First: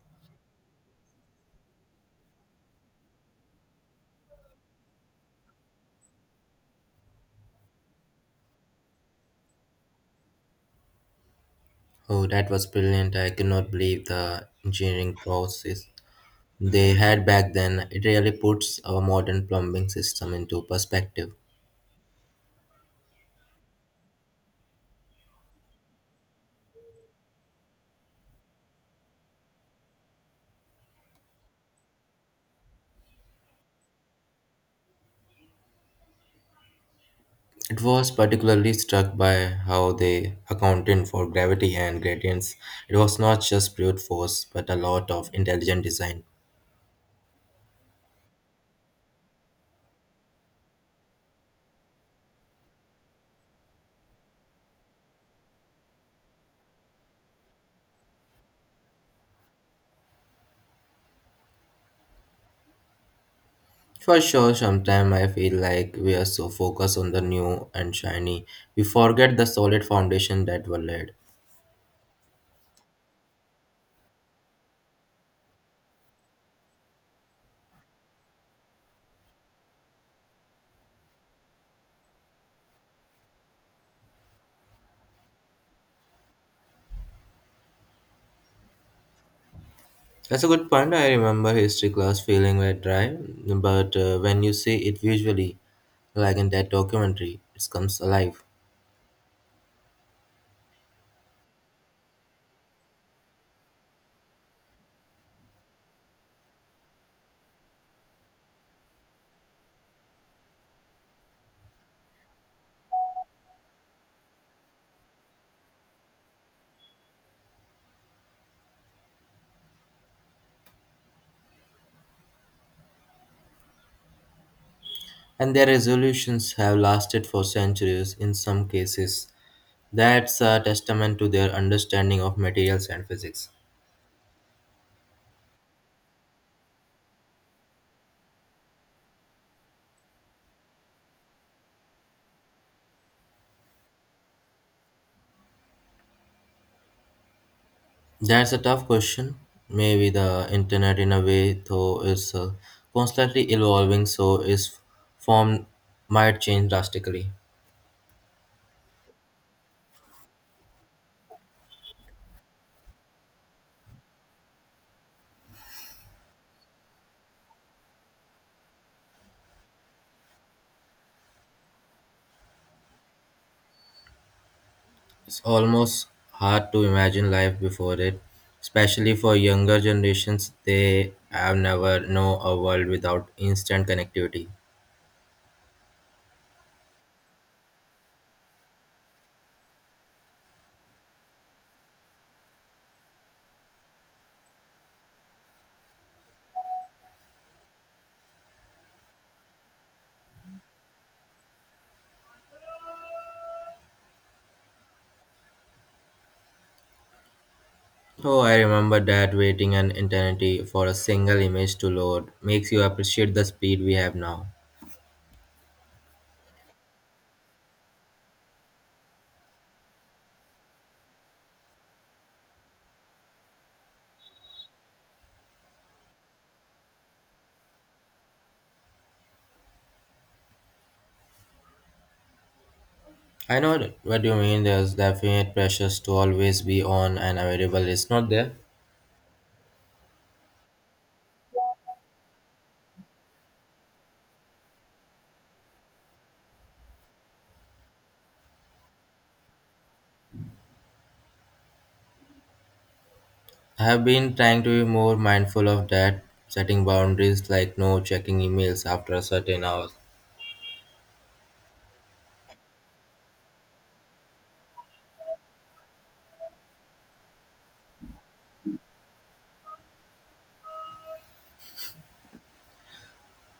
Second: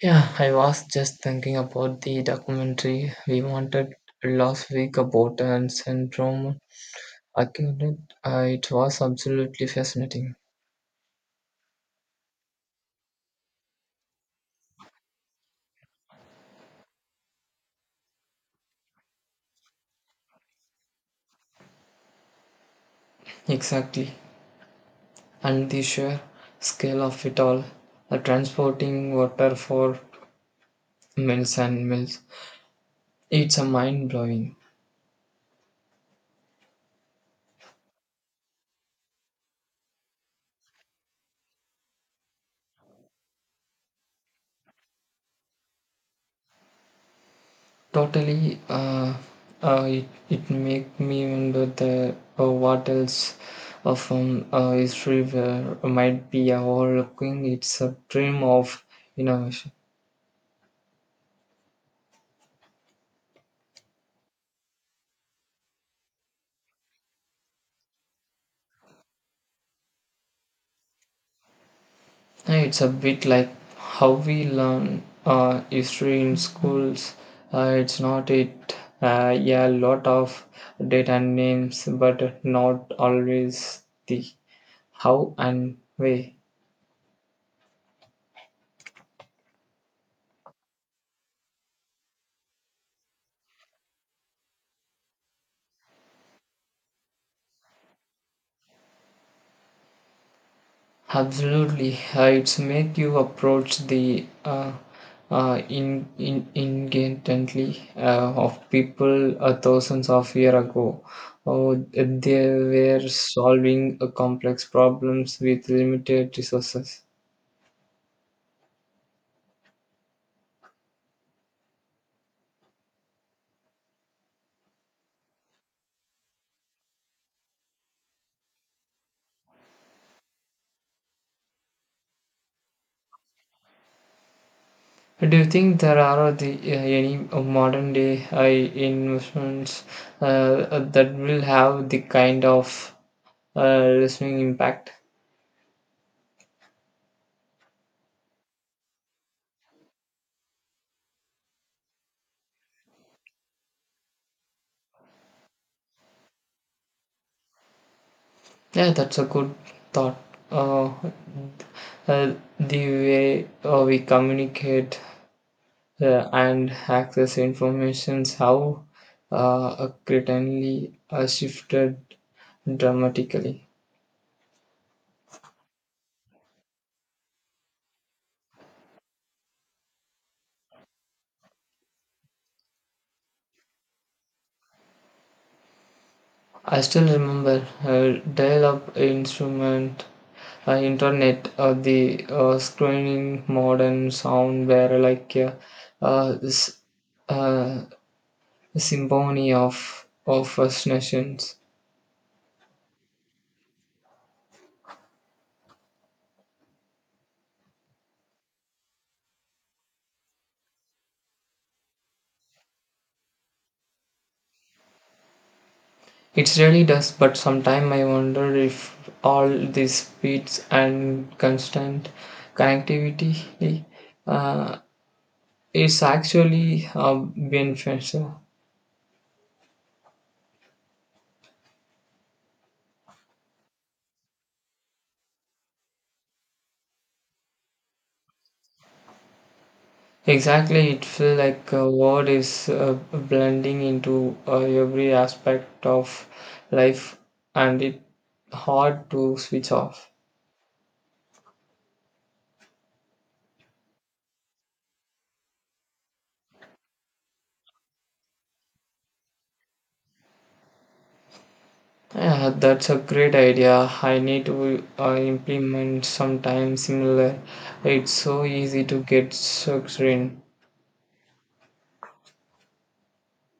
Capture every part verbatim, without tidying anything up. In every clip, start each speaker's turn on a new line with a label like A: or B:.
A: Yeah, I was just thinking about the documentary we wanted last week about and syndrome acute. Uh, it was absolutely fascinating.
B: Oh, that was brilliant. I cannot believe the engineering process they had back then. It really puts our modern plumbing system into perspective.
A: Exactly. And the sheer scale of it all. Uh, transporting water for miles and miles. It's a mind blowing.
B: It was particularly struck by how they accounted for gravity and gradients. It was not just brute force, but a lot of intelligent design.
A: Totally, uh, uh, it it make me wonder the uh, what else of um, uh, history where might be overlooking. It's a dream of innovation.
B: For sure, sometimes I feel like we are so focused on the new and shiny, we forget the solid foundation that were laid.
A: Uh, It's a bit like how we learn uh, history in schools. Uh, it's not it. Uh, yeah, a lot of data and names, but not always the how and where.
B: That's a good point. I remember history class feeling very dry, but uh, when you see it visually, like in that documentary, it comes alive.
A: Absolutely, uh, it's make you approach the uh, uh, in, in, ingently uh, of people uh, thousands of years ago. Oh, they were solving uh, complex problems with limited resources.
B: And their resolutions have lasted for centuries in some cases. That's a testament to their understanding of materials and physics.
A: Do you think there are the, uh, any modern day uh, investments uh, that will have the kind of uh, lasting impact?
B: That's a tough question. Maybe the internet, in a way, though, is uh, constantly evolving, so its form might change drastically.
A: Yeah, that's a good thought. Uh, uh, the way uh, we communicate uh, and access informations, how uh, certainly uh, shifted dramatically.
B: It's almost hard to imagine life before it, especially for younger generations. They have never know a world without instant connectivity.
A: I still remember uh, dial-up instrument, uh, internet, uh, the uh, screening modern sound were like uh, uh, this uh, symphony of of fascinations.
B: Oh, I remember that waiting an eternity for a single image to load makes you appreciate the speed we have now.
A: It really does, but sometimes I wonder if all these speeds and constant connectivity uh, is actually uh, beneficial.
B: I know what you mean. There's definite pressures to always be on and available. It's not there.
A: Exactly, it feels like a word is uh, blending into uh, every aspect of life, and it's hard to switch off.
B: I have been trying to be more mindful of that, setting boundaries like no checking emails after a certain hour.
A: Yeah, that's a great idea. I need to uh, implement sometime similar. It's so easy to get sucked in.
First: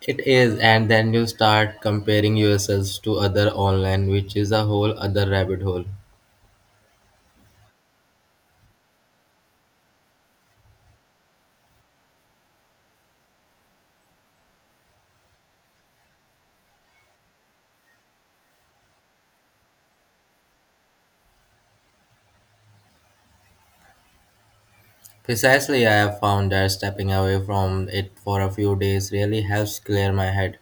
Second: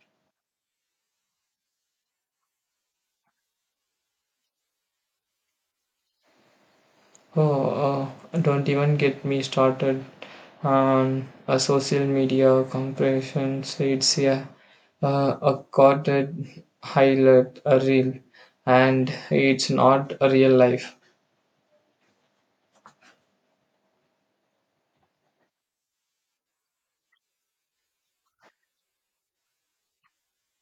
B: It is, and then you start comparing yourselves to other online, which is a whole other rabbit hole.
A: Oh, uh, don't even get me started on a social media compression. It's yeah, uh, a coded highlight, a reel, and it's not a real life.
B: Precisely, I have found that stepping away from it for a few days really helps clear my head.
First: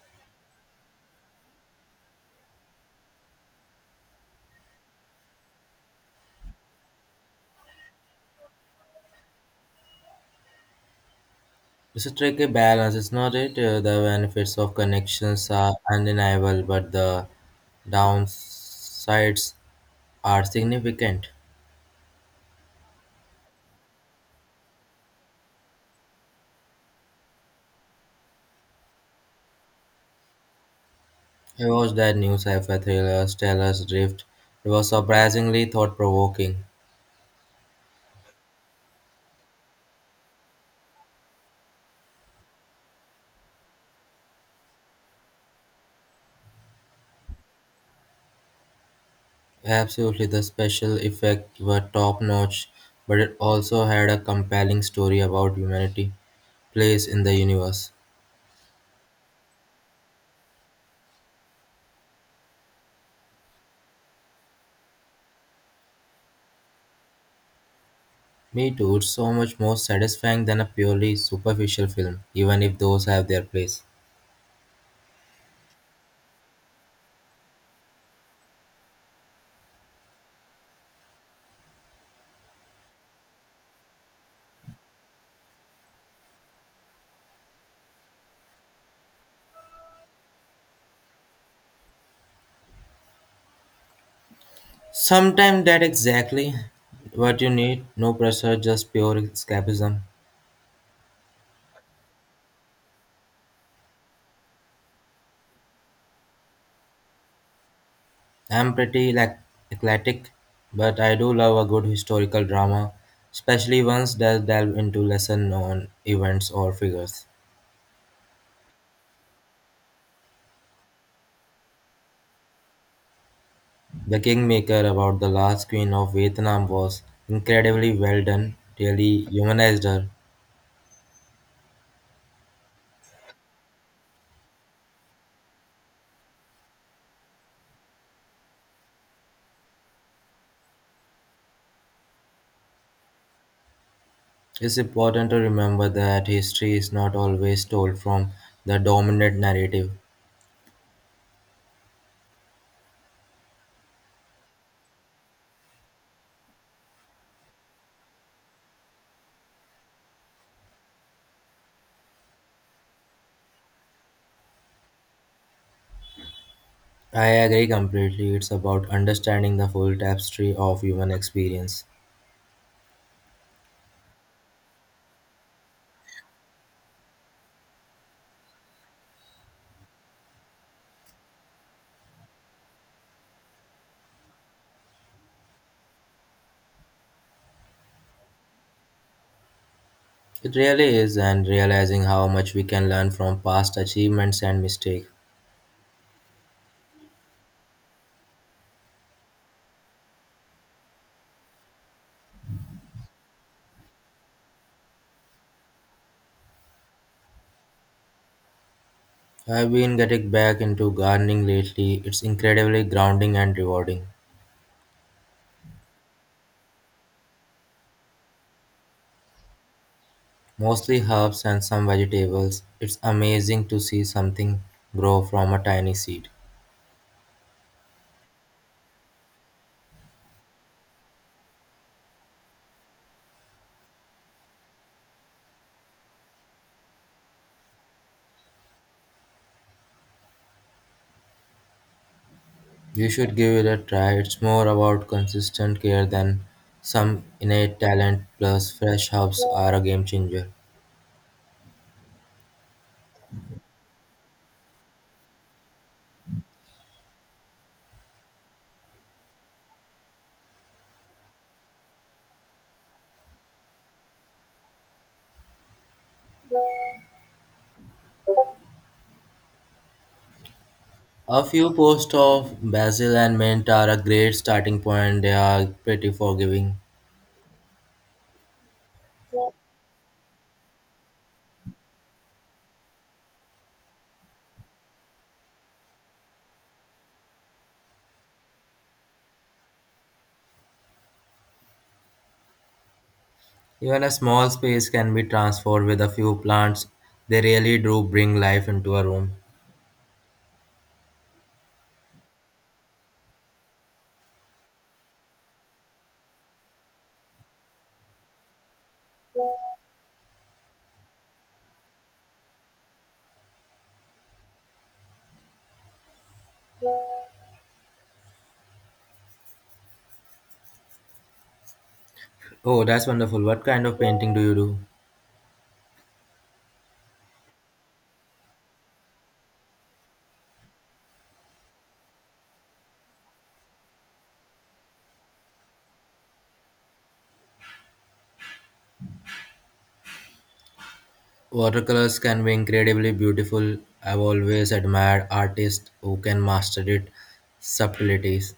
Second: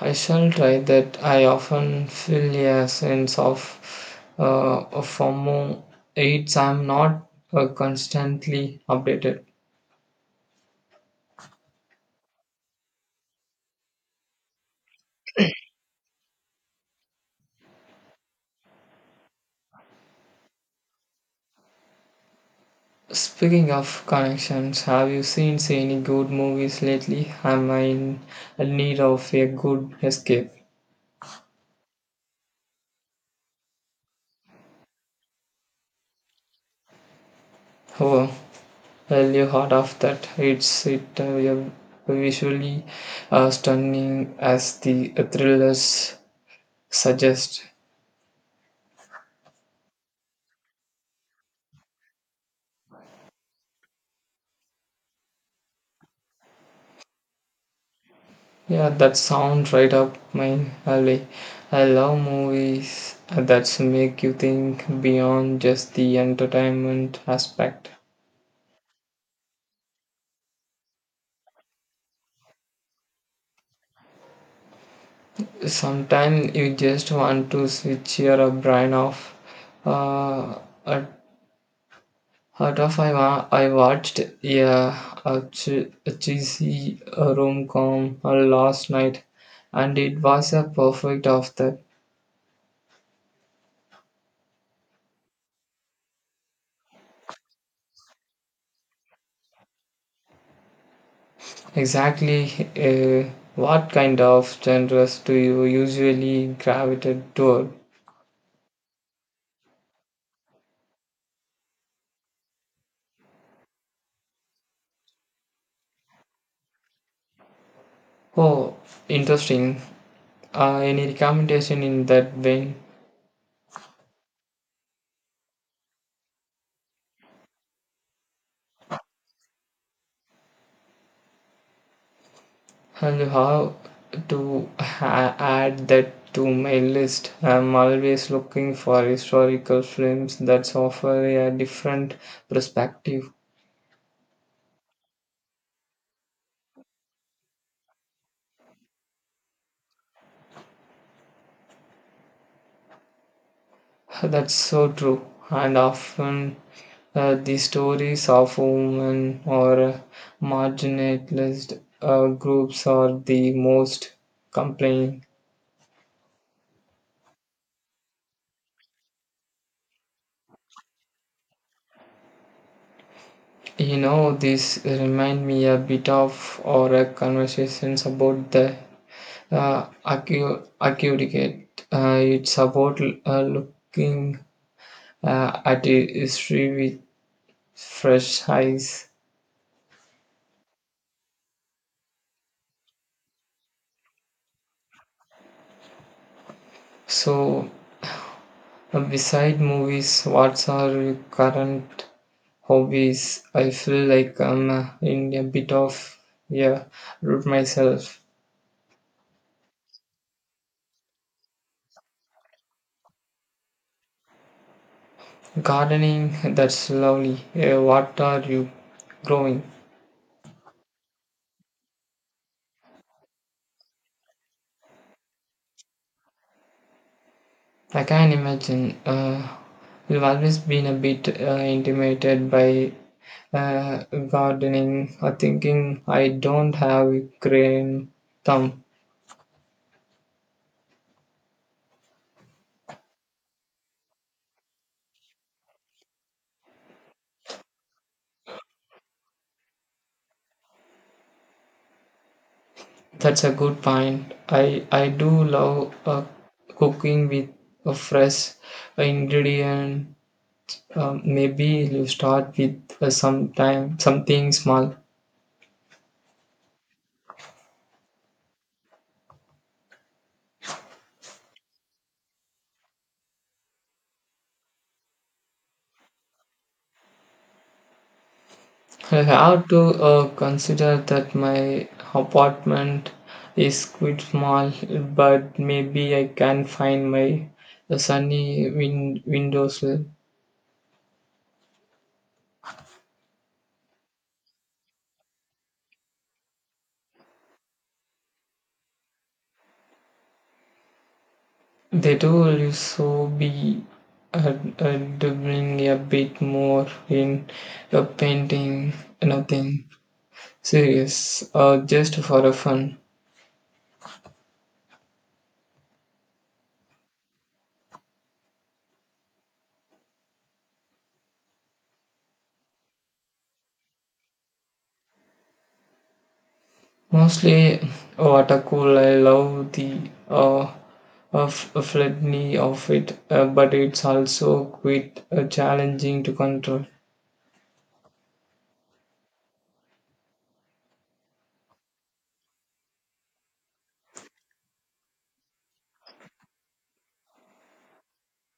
A: I shall try that. I often feel a sense of uh, FOMO. It's I'm not uh, constantly updated.
B: It's a tricky balance, is not it? Uh, The benefits of connections are undeniable, but the downsides are significant.
A: Speaking of connections, have you seen any good movies lately? Am I in need of a good escape?
B: I watched that new sci-fi thriller Stellar's Drift. It was surprisingly thought-provoking.
A: Oh, well, you heard of that. It's it uh, visually uh, stunning as the thrillers suggest.
B: Absolutely, the special effects were top notch, but it also had a compelling story about humanity' place in the universe.
A: Yeah, that sound right up my alley. I love movies that make you think beyond just the entertainment aspect.
B: Me too, it's so much more satisfying than a purely superficial film, even if those have their place.
A: Sometimes you just want to switch your brain off. Uh, at out of I, wa- I watched, yeah, a, che- a cheesy rom com last night, and it was a perfect of that.
B: Sometimes that exactly what you need, no pressure, just pure escapism.
A: Exactly. Uh, what kind of genres do you usually gravitate toward?
B: I'm pretty like eclectic, but I do love a good historical drama, especially ones that delve into lesser known events or figures.
A: Oh, interesting. Uh, any recommendation in that vein?
B: The Kingmaker about the last queen of Vietnam was incredibly well done, really humanized her.
A: And how to ha- add that to my list? I'm always looking for historical films that offer a different perspective.
B: It's important to remember that history is not always told from the dominant narrative.
A: That's so true. And often uh, the stories of women or uh, marginalized uh, groups are the most compelling.
B: I agree completely, it's about understanding the full tapestry of human experience.
A: You know, this remind me a bit of our conversations about the uh, accu- accurate. Uh, it's about uh, looking uh, at history with fresh eyes.
B: It really is, and realizing how much we can learn from past achievements and mistakes.
A: So Uh, beside movies, what's are your current hobbies? I feel like I'm uh, in a bit of a root myself.
B: I've been getting back into gardening lately, it's incredibly grounding and rewarding.
A: Gardening, that's lovely. Uh, what are you growing?
B: Mostly herbs and some vegetables, it's amazing to see something grow from a tiny seed.
A: I can imagine. Uh, you've always been a bit uh, intimidated by uh, gardening, uh, thinking I don't have a green thumb.
B: You should give it a try. It's more about consistent care than some innate talent, plus, fresh herbs are a game changer.
A: That's a good point. I I do love uh, cooking with a fresh ingredient. Um, maybe you start with uh, some time something small.
B: A few posts of basil and mint are a great starting point. They are pretty forgiving.
A: I have to uh, consider that my apartment is quite small, but maybe I can find my sunny win- windowsill.
B: Even a small space can be transformed with a few plants. They really do bring life into a room.
A: They do also be uh, uh, doing a bit more in your painting, nothing serious, uh, just for a fun.
B: Oh, that's wonderful. What kind of painting do you do?
A: Mostly watercolor. I love the uh, of flatness of it, uh, but it's also quite uh, challenging to control.
B: Watercolors can be incredibly beautiful. I've always admired artists who can master it subtleties.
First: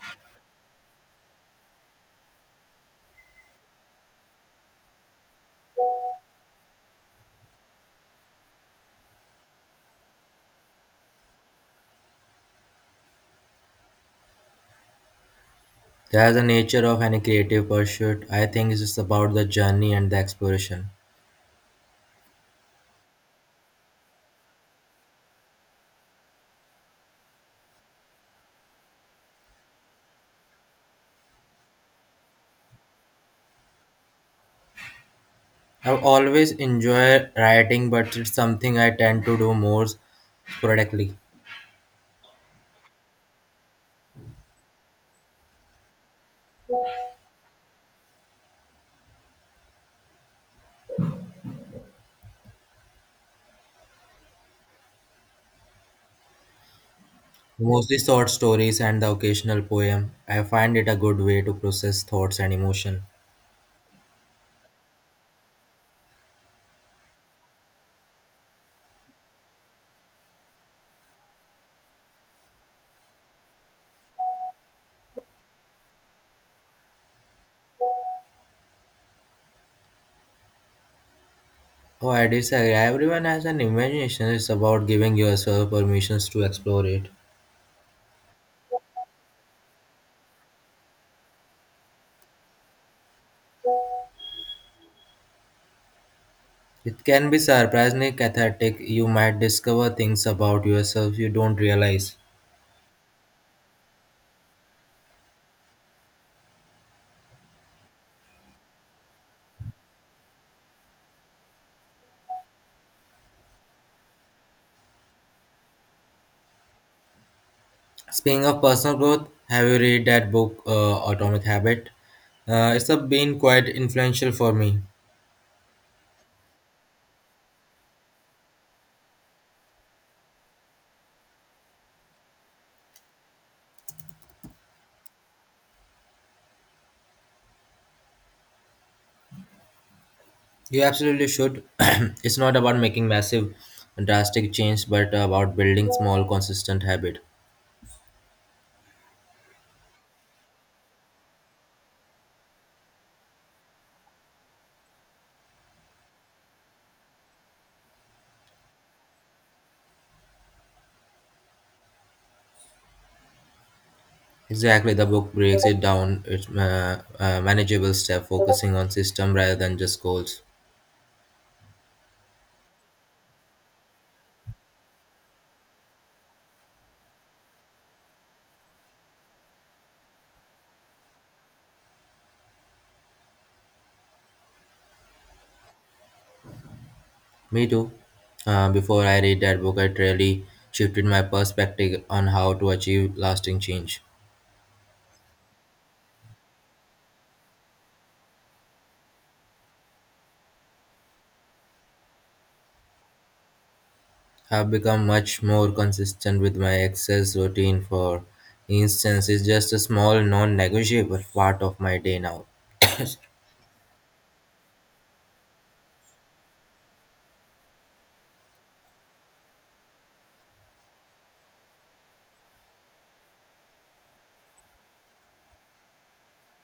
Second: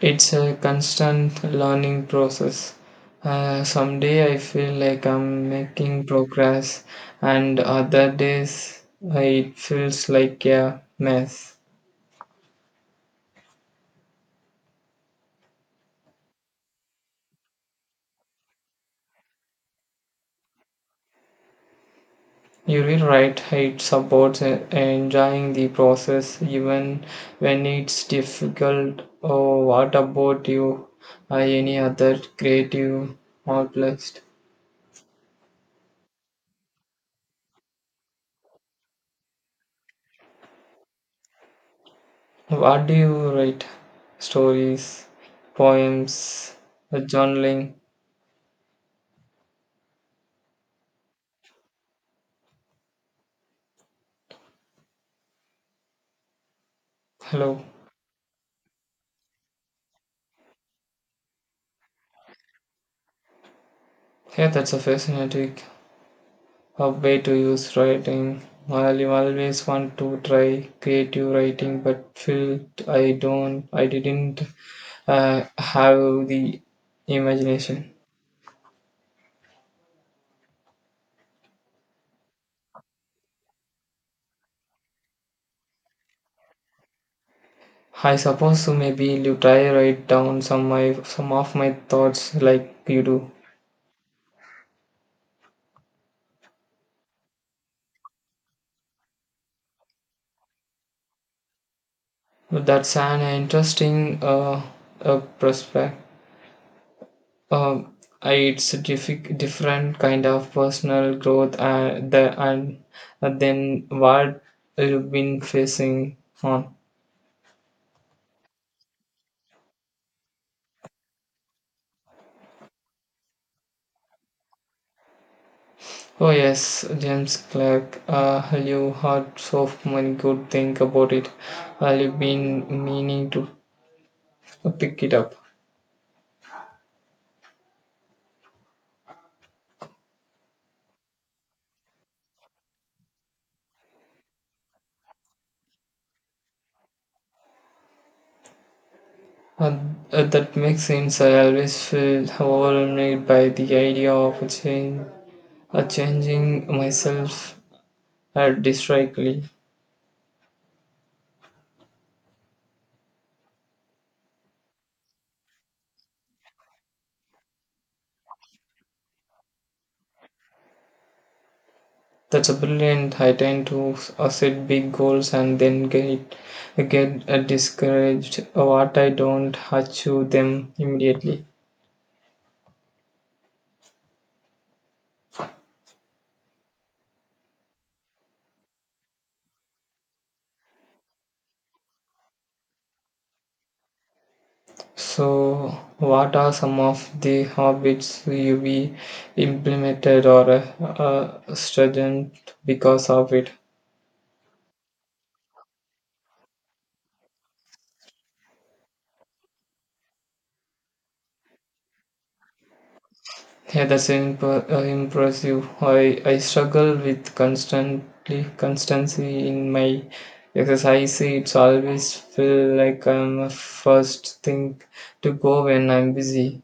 A: It's a constant learning process. Uh, some day I feel like I'm making progress, and other days uh, it feels like a mess.
B: That's the nature of any creative pursuit. I think it's just about the journey and the exploration.
A: You're right, it supports uh, enjoying the process even when it's difficult. Oh, what about you? Uh, any other creative outlets?
B: I've always enjoyed writing, but it's something I tend to do more sporadically.
A: What do you write? Stories, poems, uh, journaling? Hello.
B: Mostly short stories and the occasional poem. I find it a good way to process thoughts and emotion.
A: Yeah, that's a fascinating uh, way to use writing. I always want to try creative writing, but feel I don't, I didn't uh, have the imagination.
B: Oh, I disagree. Everyone has an imagination. It's about giving yourself permissions to explore it.
A: I suppose so. Maybe you try write down some my some of my thoughts like you do.
B: It can be surprisingly cathartic. You might discover things about yourself you don't realize.
A: That's an interesting uh, uh, prospect. Um, I- it's a diffi- different kind of personal growth uh, the, and uh, then what you've been facing on.
B: Speaking of personal growth, have you read that book, uh, Atomic Habit? Uh, it's a- been quite influential for me.
A: Oh yes, James Clerk, uh, you heard so many good things about it. Uh, you've been meaning to pick it up.
B: You absolutely should. It's not about making massive, drastic change, but about building small, consistent habit.
A: Uh, uh, that makes sense. I always feel overwhelmed by the idea of a change, uh, changing myself uh, drastically.
B: Exactly, the book breaks it down. It's uh, uh, manageable step, focusing on system rather than just goals.
A: That's a brilliant. I tend to uh, set big goals and then get get uh, discouraged what I don't achieve them immediately.
B: Me too. Uh, before I read that book, it really shifted my perspective on how to achieve lasting change.
A: So, what are some of the habits you be implemented or uh, uh, strengthened because of it?
B: I've become much more consistent with my exercise routine, for instance, it's just a small, non negotiable part of my day now.
A: Yeah, that's imp- uh, impressive. I, I struggle with constantly constancy in my exercise. It's always feel like I'm a first thing to go when I'm busy.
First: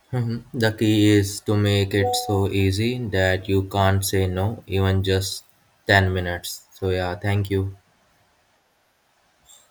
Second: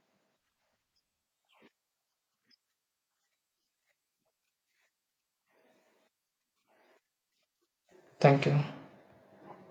B: Mhm. The key is to make it so easy that you can't say no, even just ten minutes. So, yeah, thank you.
A: Thank you.